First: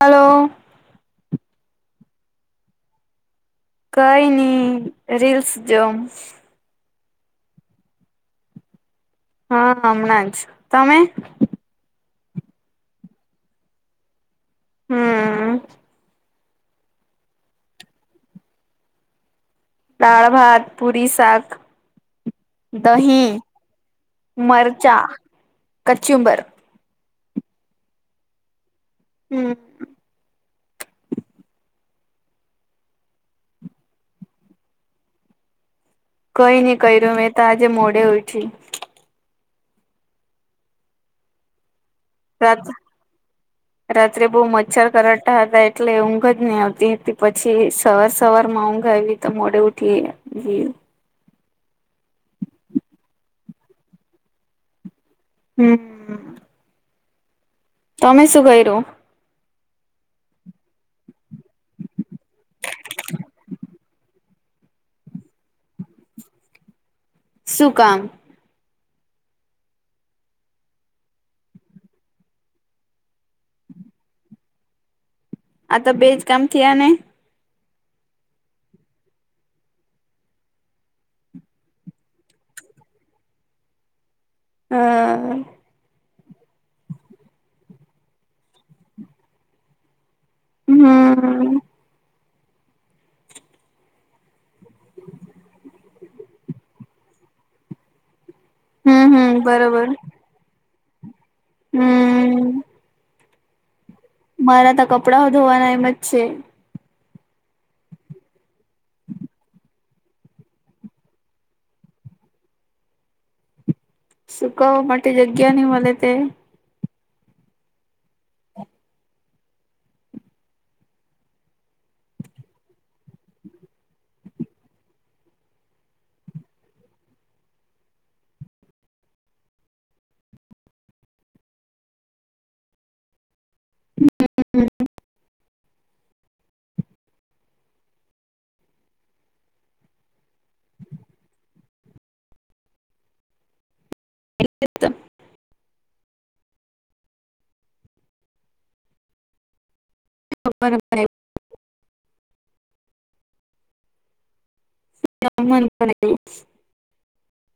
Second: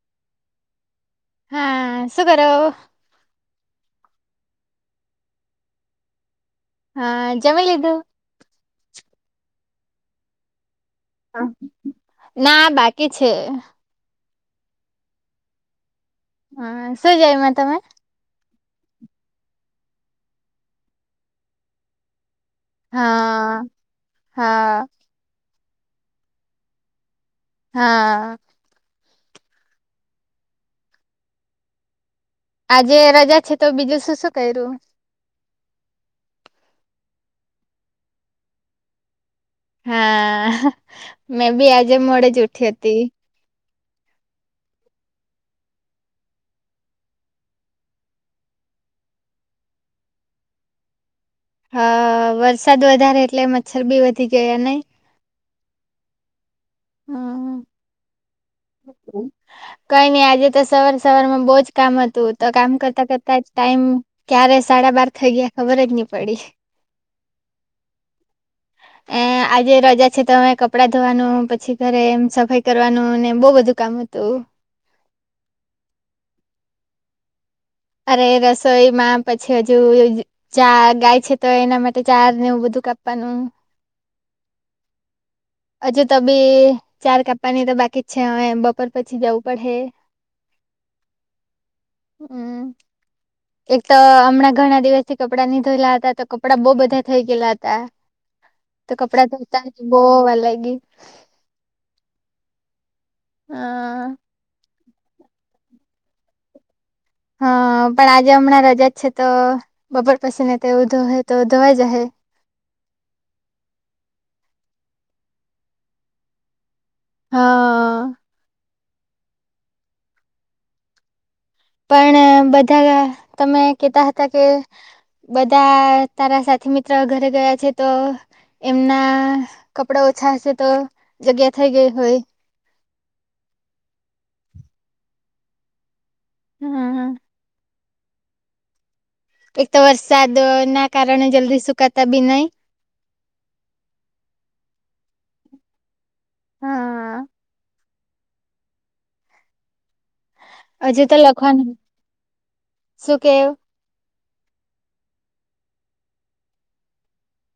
Hello. હા શું કરો? કઈ ની, રિલ્સ જોવ. હા જમી લીધું. હા હમણાં જ, તમે? ના બાકી છે. હમ્મ. હા શું જમ્યા તમે. દાળ ભાત, પુરી, શાક દહીં, હા હા મરચાં, કચ્ચુંબર હા. હમ. આજે રજા છે તો બીજું શું શું કર્યું કઈ નઈ ક્યું મેં તો આજે મોડે ઉઠી. હા હા મેં બી આજે મોડે જ ઉઠી રાત્ર [inaudible] રાત્રે બઉુ મચ્છર કરાતા હતા એટલે ઊંઘ જ નહી આવતી હતી પછી સવાર સવાર માં ઊંઘ આવી. તો મોડે ઉઠી એ ગઈ. હા વરસાદ વધારે એટલે મચ્છર બી વધી ગયા ને. હમ્મ. હા. તમે શું કર્યું. હું કઈ નઈ આજે તો સવાર સવાર માં બહુજ કામ હતું તો કામ કરતા કરતા જ ટાઈમ ક્યારે સાડા બાર થઈ ગયા ખબર જ નહી પડી. શું કામ. [inaudible] એ આજે રજા છે તોમે કપડાં ધોવાનું પછી ઘરે એમ સફાઈ કરવાનું ને બહુ બધું કામ હતું. આ તો બેજ કામ થયા ને. અરે રસોઈ માં પછી હજુ ચા ગાય છે તો એના માટે ચાર ને એવું બધું કાપવાનું. હા. હજુ તો બી ચાર કાપપા ની તો બાકી જ છે હવે બપોર પછી જવું પડે. હમ્મ. હમ્મ. એક તો હમણાં ઘણા દિવસથી કપડા નીધયેલા હતા તો કપડા બઉ બધા થઇ ગયેલા હતા. તો હમ કપડા હમ ધતા જ બો વાર લાગી. હમ્મ. હા. મારા તો કપડાઓ ધોવાના એમ જ છે. હા પણ આજે હમણાં રજા જ છે તો બપોર પછી ને તે ધોહે તો ધોવા ઈ જહે. સુકાવા માટે જગ્યા નહી મળે તે હા. પણ બધા તમે કેતા હતા કે બધા તારા સાથી મિત્ર ઘરે ગયા છે તો એમના કપડા ઓછા હશે તો જગ્યા થઈ ગઈ હોય. હમ્મ હામ હામ. હા હા. એક તો વરસાદ ના કારણે જલ્દી સુકાતા બી નહી. એ જ તો. હા. હજુ તો લખવાનું શું કેવ. [unintelligible]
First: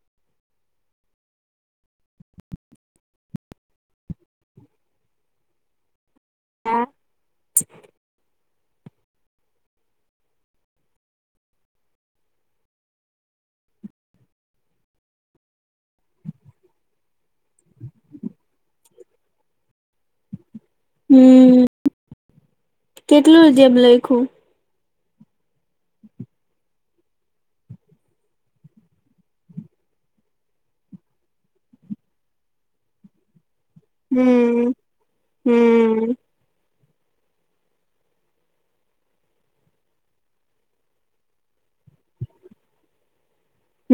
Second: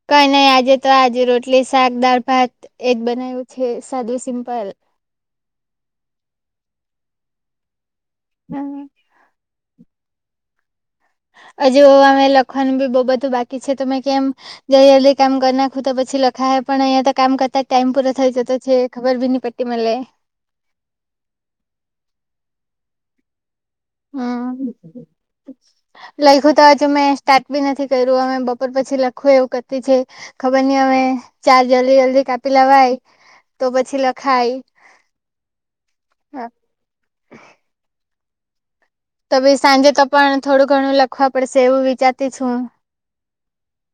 કઈ નહી આજે તો આજે રોટલી શાક દાળ ભાત એજ બનાય્યું છે સાદું સિમ્પલ હા હમ હજુ અમે લખવાનું બી બહુ બધું બાકી છે તમે કેમ જલ્દી જલ્દી કામ કરી નાખું તો પછી લખાય પણ અહીયા તો કામ કરતા ટાઈમ પૂરો થઈ જતો છે ખર બી નહી પડ [unintelligible] લે. હમ્મ કેટલું જેબ લઈ હા લઈખું તો જ આજુ મેં સ્ટાર્ટ બી નથી કર્યું અમે બપોર પછી લખું એવું કરતી છે. ખબર નઈ અમે ચાર જલ્દી જલ્દી કાપી લવાય તો પછી હમ લખાય હમ તો ભાઈ સાંજે તો પણ થોડું ઘણું લખવા પડશે એવું વિચારતી છું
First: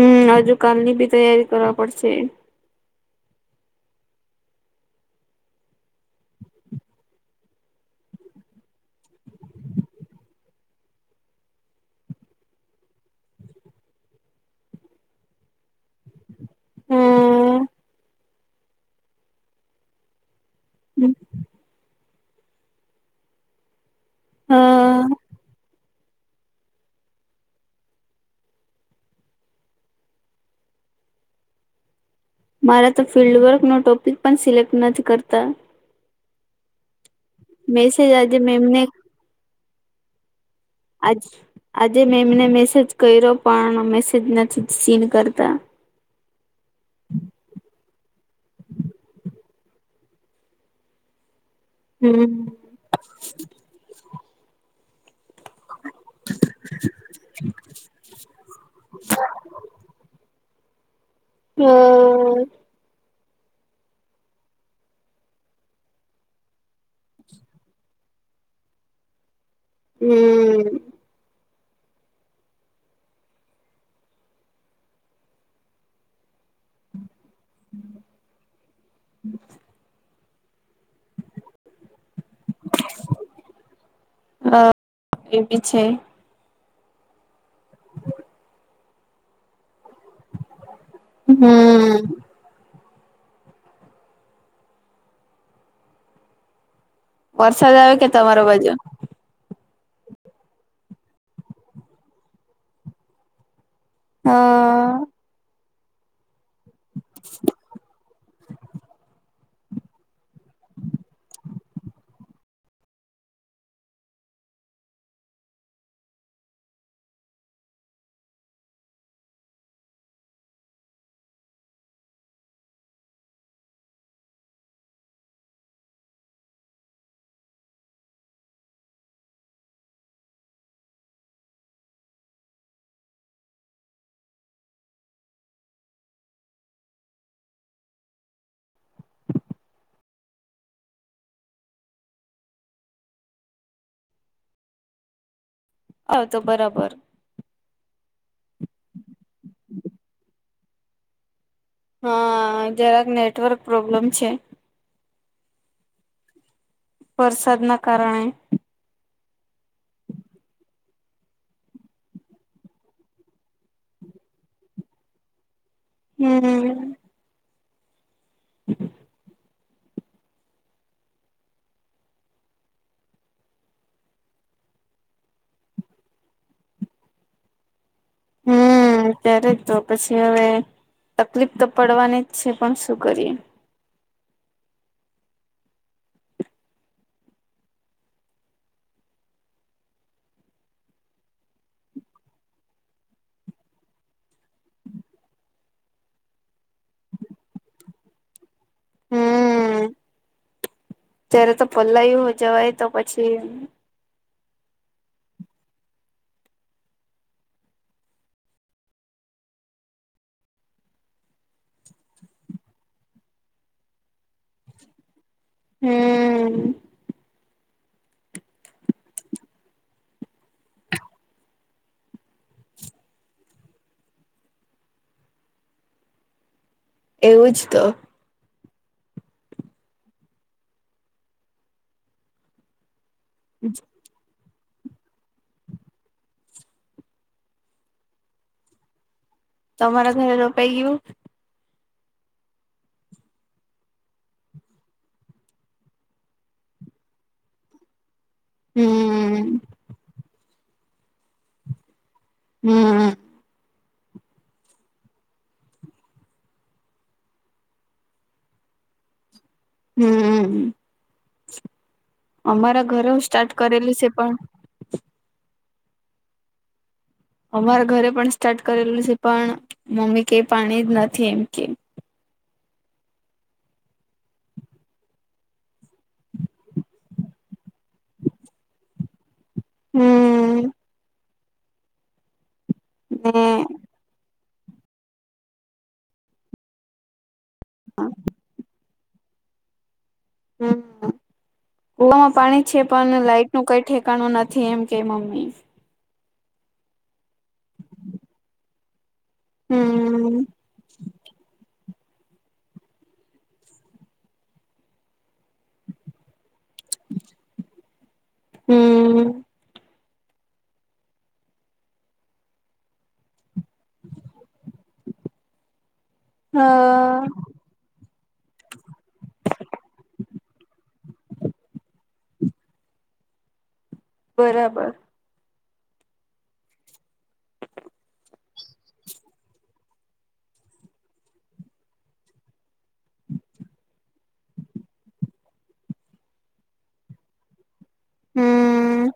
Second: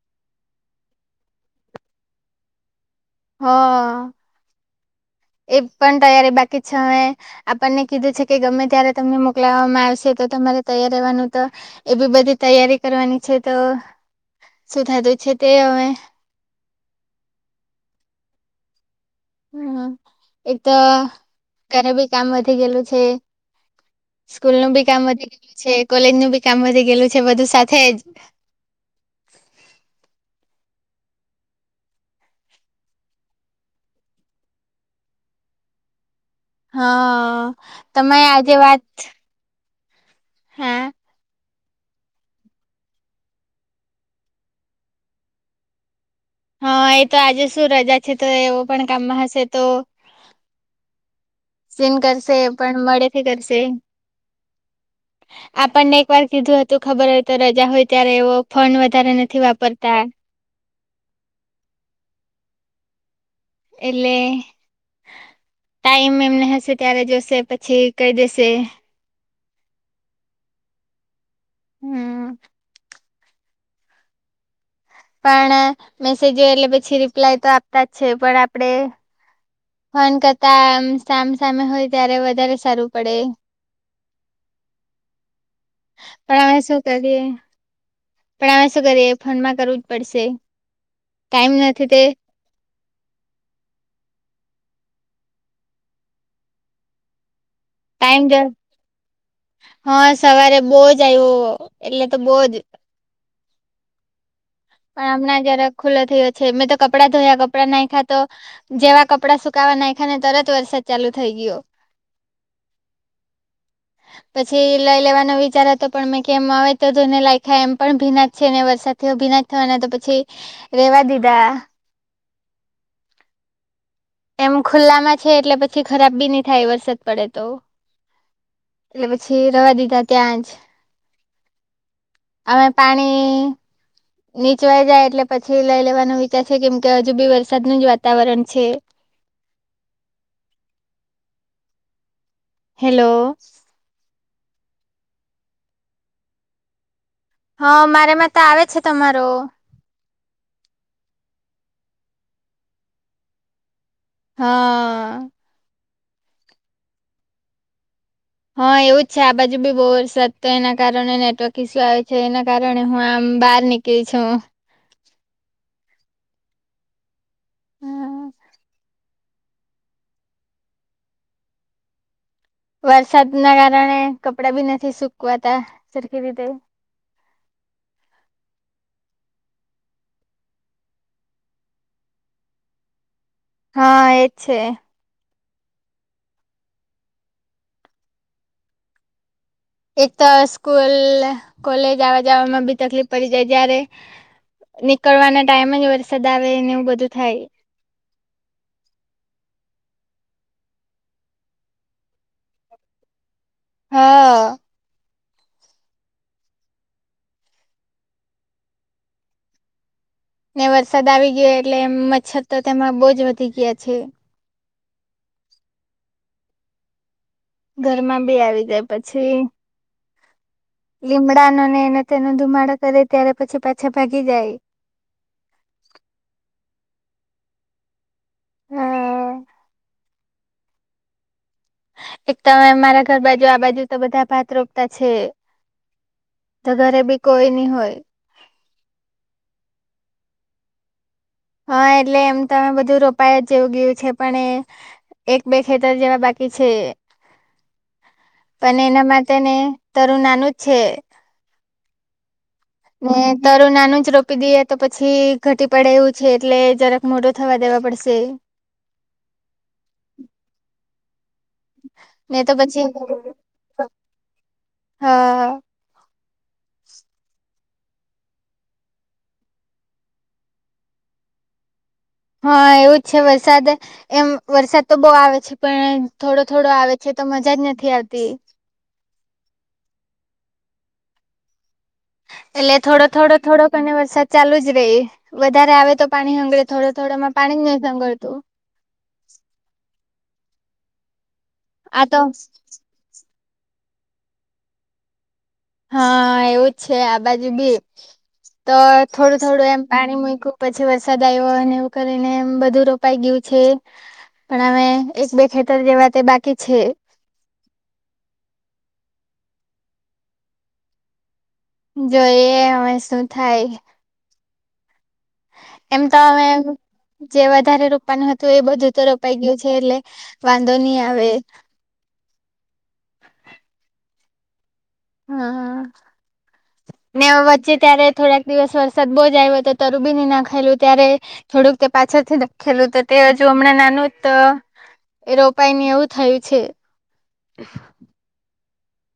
હમ હજુ કાલની બી તૈયારી કરવા પડશે હા એ પણ તૈયારી બાકી છેવે આપણને કીધું છે કે ગમે ત્યારે તમને મોકલાવામાં આવશે તો તમારે તૈયાર રહેવાનું તો એ બી બધી તૈયારી કરવાની છે તો શું થતું છે તે હવે હમ હમ એક તો ઘરે બી કામ વધી ગયેલું છે સ્કૂલ અ નું બી કામ વધી ગયેલું છે કોલેજ નું બી કામ વધી ગયેલું છે બધું સાથે જ મારા તો ફિલ્ડ વર્ક નો ટોપિક પણ સિલેક્ટ નથી કરતા હા મેસેજ તમે આજે મેમને વાત હા આજ આજે મેંમ ને મેસેજ કર્યો પણ મેસેજ નથી સીન કરતા હા એ તો આજે શું રજા છે તો એવો પણ કામમાં હશે તો સીન કરશે હમ પણ મળેથી કરશે આપણને એક વાર કીધું હતું ખબર હોય તો રજા હોય ત્યારે એવો ફોન વધારે નથી વાપરતા હા એલે ટાઈમ એમને હશે ત્યારે જોશે પછી કહી દેશે હમ હમ પણ મેસેજો એટલે પછી રિપ્લાય તો આપતા જ છે પણ આપડે હમ ફોન કરતામ સામ સામે હોય ત્યારે વધારે સારું પડે હા એબી છે પણ અમે શું કરીએ બ [unintelligible] પણ અમે શું કરીએ ફોનમાં કરવું જ પડશે ટાઈમ નથી તે હમ વરસાદ આવે કે તમા ટાઈમ તમારો જ બાજુ હા સવારે બહુ જ આવ્યો એટલે તો બહ જ હા પણ હમણાં જરા ખુલ્લો થયો છે મેં તો કપડા ધોયા કપડા નાખ્યા તો જેવા કપડાં સુકાવા નાખાને તરત વરસાદ ચાલુ થઈ ગયો પછી લઈ લેવાનો વિચાર હતો પણ મેં કેમ આવે તોને લાયખાય એમ પણ ભીના જ છે ને વરસાદ થયો ભીના થવાના તો પછી રેવા દીધા એમ ખુલ્લામાં છે એટલે પછી ખરાબ બી નહી થાય વરસાદ પડે તો એટલે પછી રવા દીધા ત્યાં જ અમે પાણી નીચવાઈ જાય એટલે પછી લઇ લેવાનો વિચાર છે કેમ કે હજુ બી વરસાદનું જ વાતાવરણ છે હેલો અ તો બરાબર હા મારેમાં તો આવે છે તમારો હા જરાક નેટવર્ક પ્રોબ્લેમ છે હા વરસાદ ના કારણે હા એવું જ છે આ બાજુ બી બહુ વરસાદ તો એના કારણે નેટવર્ક ઇસ્યુ આવે છે એના કારણે હું આમ બહાર નીક કે છ હમ્મ હા, [inaudible] વરસાદ ના કારણે, કપડાભી નથી સુકવાતા સરખી રીતે. હમ્મ ત્યારેજ તો પસી હવે તકલીફ તો પડવાની જ છે, પણ શું કરીએ. હા એ છે. એક તો સ્કૂલ, કોલેજ આવા જવામાં બી તકલીફ પડી જાય જ્યારે નીકળવાના ટાઈમેજ વરસાદ આવે ને એવું બધું થાય. હમ્મ ત્યારે તો પલાય જવાય તો પછી હે ને વરસાદ આવી ગયો એટલે, મચ્છર તો તેમાં બહુજ વધી ગયા છે. હમ્મ ઘરમાં બી આવી જાય પછી લીમડાનો ને એને તેનો ધુમાડો કરે ત્યારે પછી પાછા ભાગી જાય. એવું જ તો હા એક તમે મારા ઘર બાજુ આ બાજુ તો બધા ભાત રો તા છે, તો ઘરે બી કોઈ ની હોય. તમારા તે રોપાઈ ગયું? હા એટલે એમ તોમે બધું રોપાય જેવું ગયું છે, પણ એ એક બે ખેતર જેવા બાકી છે. પણ એના માટે હમ ને તરુ નાનું જ છે. હમ્મ ને તારું નાનું જ રોપી દઈએ, તો પછી ઘટી પડે એવું છે એટલે જરા મોટો થવા દેવા પડશે. હમ્મ, ને તો પછી અમારા ઘરેઓ સ્ટાર્ટ કરેલું છે પણ હા અમારા ઘરે પણ સ્ટાર્ટ કરેલું છે, પણ મમ્મી કે પાણી જ નથી એમ કે. હા એવું જ છે વરસાદ એમ વરસાદ તો બહુ આવે છે, પણ થોડો થોડો આવે છે, તો મજા જ નથી આવતી. હમ્મ એટલે થોડો થોડો ને થોડોકને વરસાદ ચાલુ જ રહી, વધારે આવે તો પાણી હંગેરે થોડો થોડો માં પાણીજ નહી હંગારતું. હમ્મ આ તો કૂવામાં પાણી છે, પણ લાઈટ નું કઈ ઠેકાણું નથી, એમ કે મમ્મી હા એવું જ છે આ બાજુબી, તો થોડું થોડું એમ પાણી હમ મૂક્યું પછી વરસાદ આવ્યો અને એવું કરીને બધું રોપાઈ ગયું છે. પણ હવે, એક બે ખેતર જેવા તે બાકી છે. હમ્મ જોઈએ હવે શું થાય [inaudible] તમતો હમે હા જેવા જ વધારે રોપવાનું હતું એ બધું તો રોપાઈ ગયું છે એટલે વાંધો નહી આવે. બરાબર. હા હાં. ને વચ્ચે ત્યારે થોડાક દિવસ વરસાદ બોજ આયવો, તો તરું બી ની નાખેલું ત્યારે. થોડુંક તે પાછદથી દખેલું તો તે હજુ અમણાં નાનું જ તો એ રોપાઈ ની એવું થયું છે. હમ્મ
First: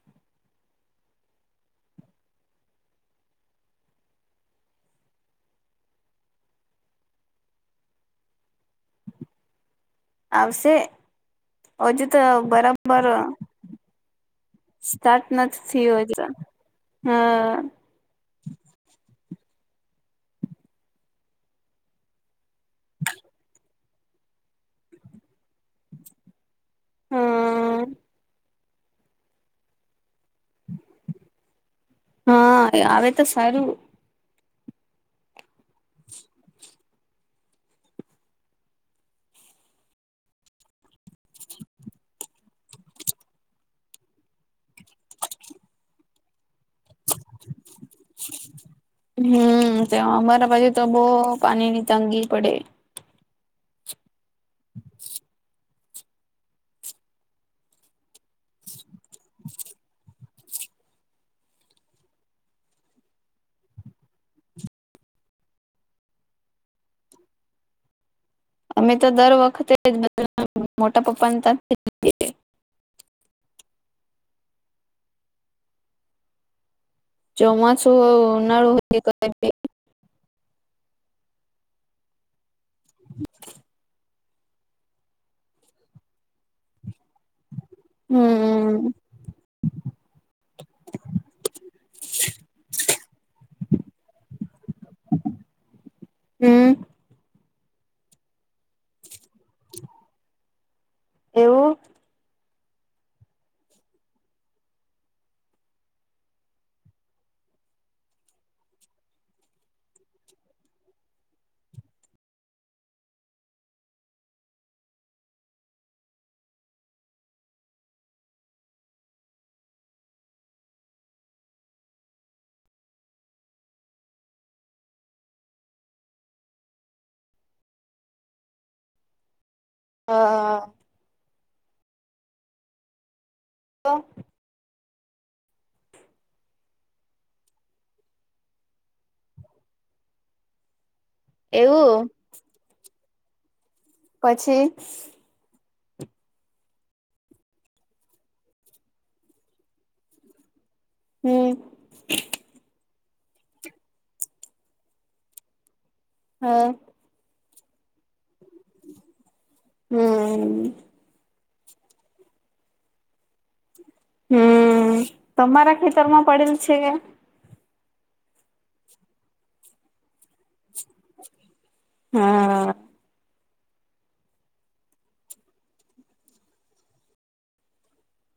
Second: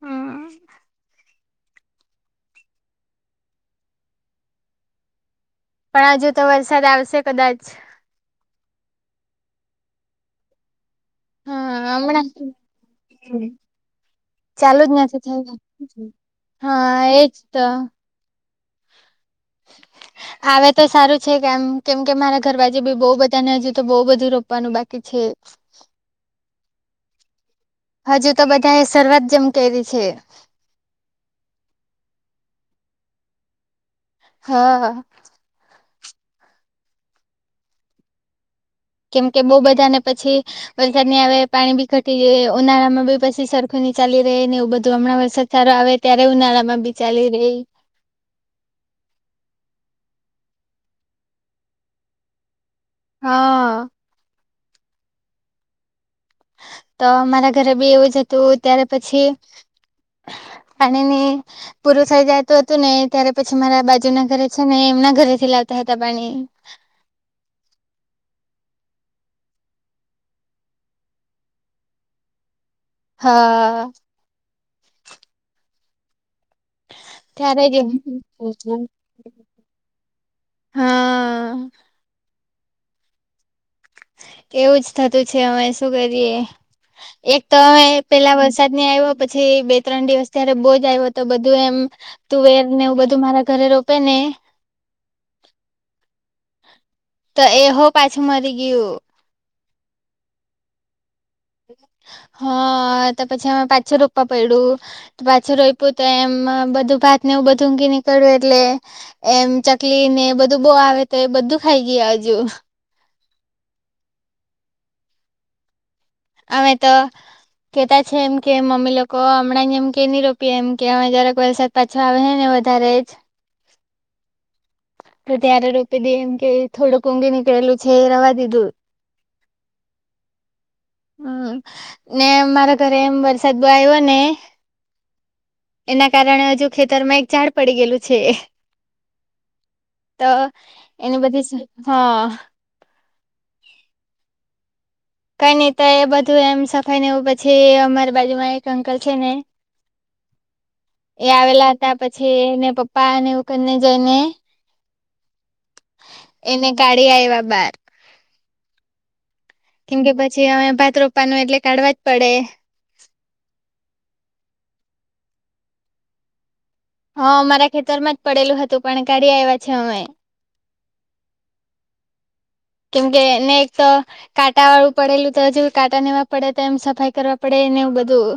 હમ્મ પણ અજુ તો વરસાદ આવશે કદાચ આવશે હા અજુ ત હમણાં બરાબર. ચાલુ જ સ્ટાર્ટ નથી થીયો થયું એટલે. હા હ. એજ તો [inaudible] આવે તો સારું છે કેમ કેમ કે મારા ઘર બાજુ બી બોવ બધા ને હજુ તો બોવ બધું રોપવાનું બાકી છે. હા હજુ તો બધાયે શરૂઆત જેમ કયરી છે. હા એ આવે તો સારું. હા. કેમ કે બો બધાને પછી વરસાદ ની આવે પાણી બી ઘટી જાયે ઉનાળામાં બી પસી સરખું ની ચાલી રેય ને એવું બધું અમણાં વરસાદ સારો આવે ત્યારે ઉનાળા માં બી ચાલી રેય. હું ત્યો અમારા બાજુ તો બો પાની ની તંગી પડે. હા. તો મારા ઘરે બી એવું જ હતું ત્યારે પછી પાણીની પૂરું થઈ જાયતું હતું ને ત્યારે પછી મારા બાજુ ના ઘરે છે ને એમના ઘરેથી લાવતા હતા પાની. અમે તો દર વખતે જ બધા મોટા પપ્પાને તાથી જ હા. ત્યારેય ચોમાસું હોય ઉનાળુ ગિયુમ હોય કઈ બી હા. [inaudible] કેવું જ થતું છે અમે શું કરીએ? એક તો એ પેલા વરસાદ હમ ની આયવો પછીય બે ત્રણ દિવસ ત્યારે બો જ આયવો તો બધું એમ તુંવેર ને એવું બધું મારા ઘરે રોપે ને હમ્મ. તો એ હો પાછું મરી ગિયું. એવું. હા તો પછી અમે પાછું રોપ્પા પયડું. પાછું રોયપુ તો એમ અ બધું ભાત ને એવું બધું ઊંગી નિકયળું એટલે એમ ચકલી ને એ બધું બો આવે તો એ બધું ખાઈ ગિયા અજુ. આવે તો કેતા છે એમ કે મમ્મી લોકો અમણાં જ એમ કે ની રોપીએ એમ કે અમે જરાક વરસાદ પાછો આવહે ને વધારે જ તો ત્યારે રોપી દીએ એમ કે થોડુંક ઉગી નીકળેલું છે એ રવા દીધું [inaudible] હ હ. હું ને મારા ઘરે એમ વરસાદ બો આયવો ને એના કારણે અજુ ખેતર માં એક ઝાડ પડી ગેયલું છે. તો એની બધીસ એવું હા પછી? કઈ ની ત એ બધું એમ સફાઈ નેવું પછી અમારે બાજુમાં એક અંકલ છે ને એ હમ આવેલા હતા પછી એને પપ્પા અને એવું કને જોઈને. હ એને કાઢી આયવા બાર. કેમ કે પછી હમ અમે પાત્ર રોપ્પાનું એટલે કાઢવા જ પડે. હું તમારા ખેતર માં પડેલ છે કે? હા અમારા ખેતર માં જ પડેલું હતું પણ કાઢી આવ્યા છે અમે. હા. કેમ કે ને એકતો કાંટા વાળું પડેલું તો હ જે કાટા નેવા પડે તો એમ સફાઈ કરવા પડે ને એવું બધું.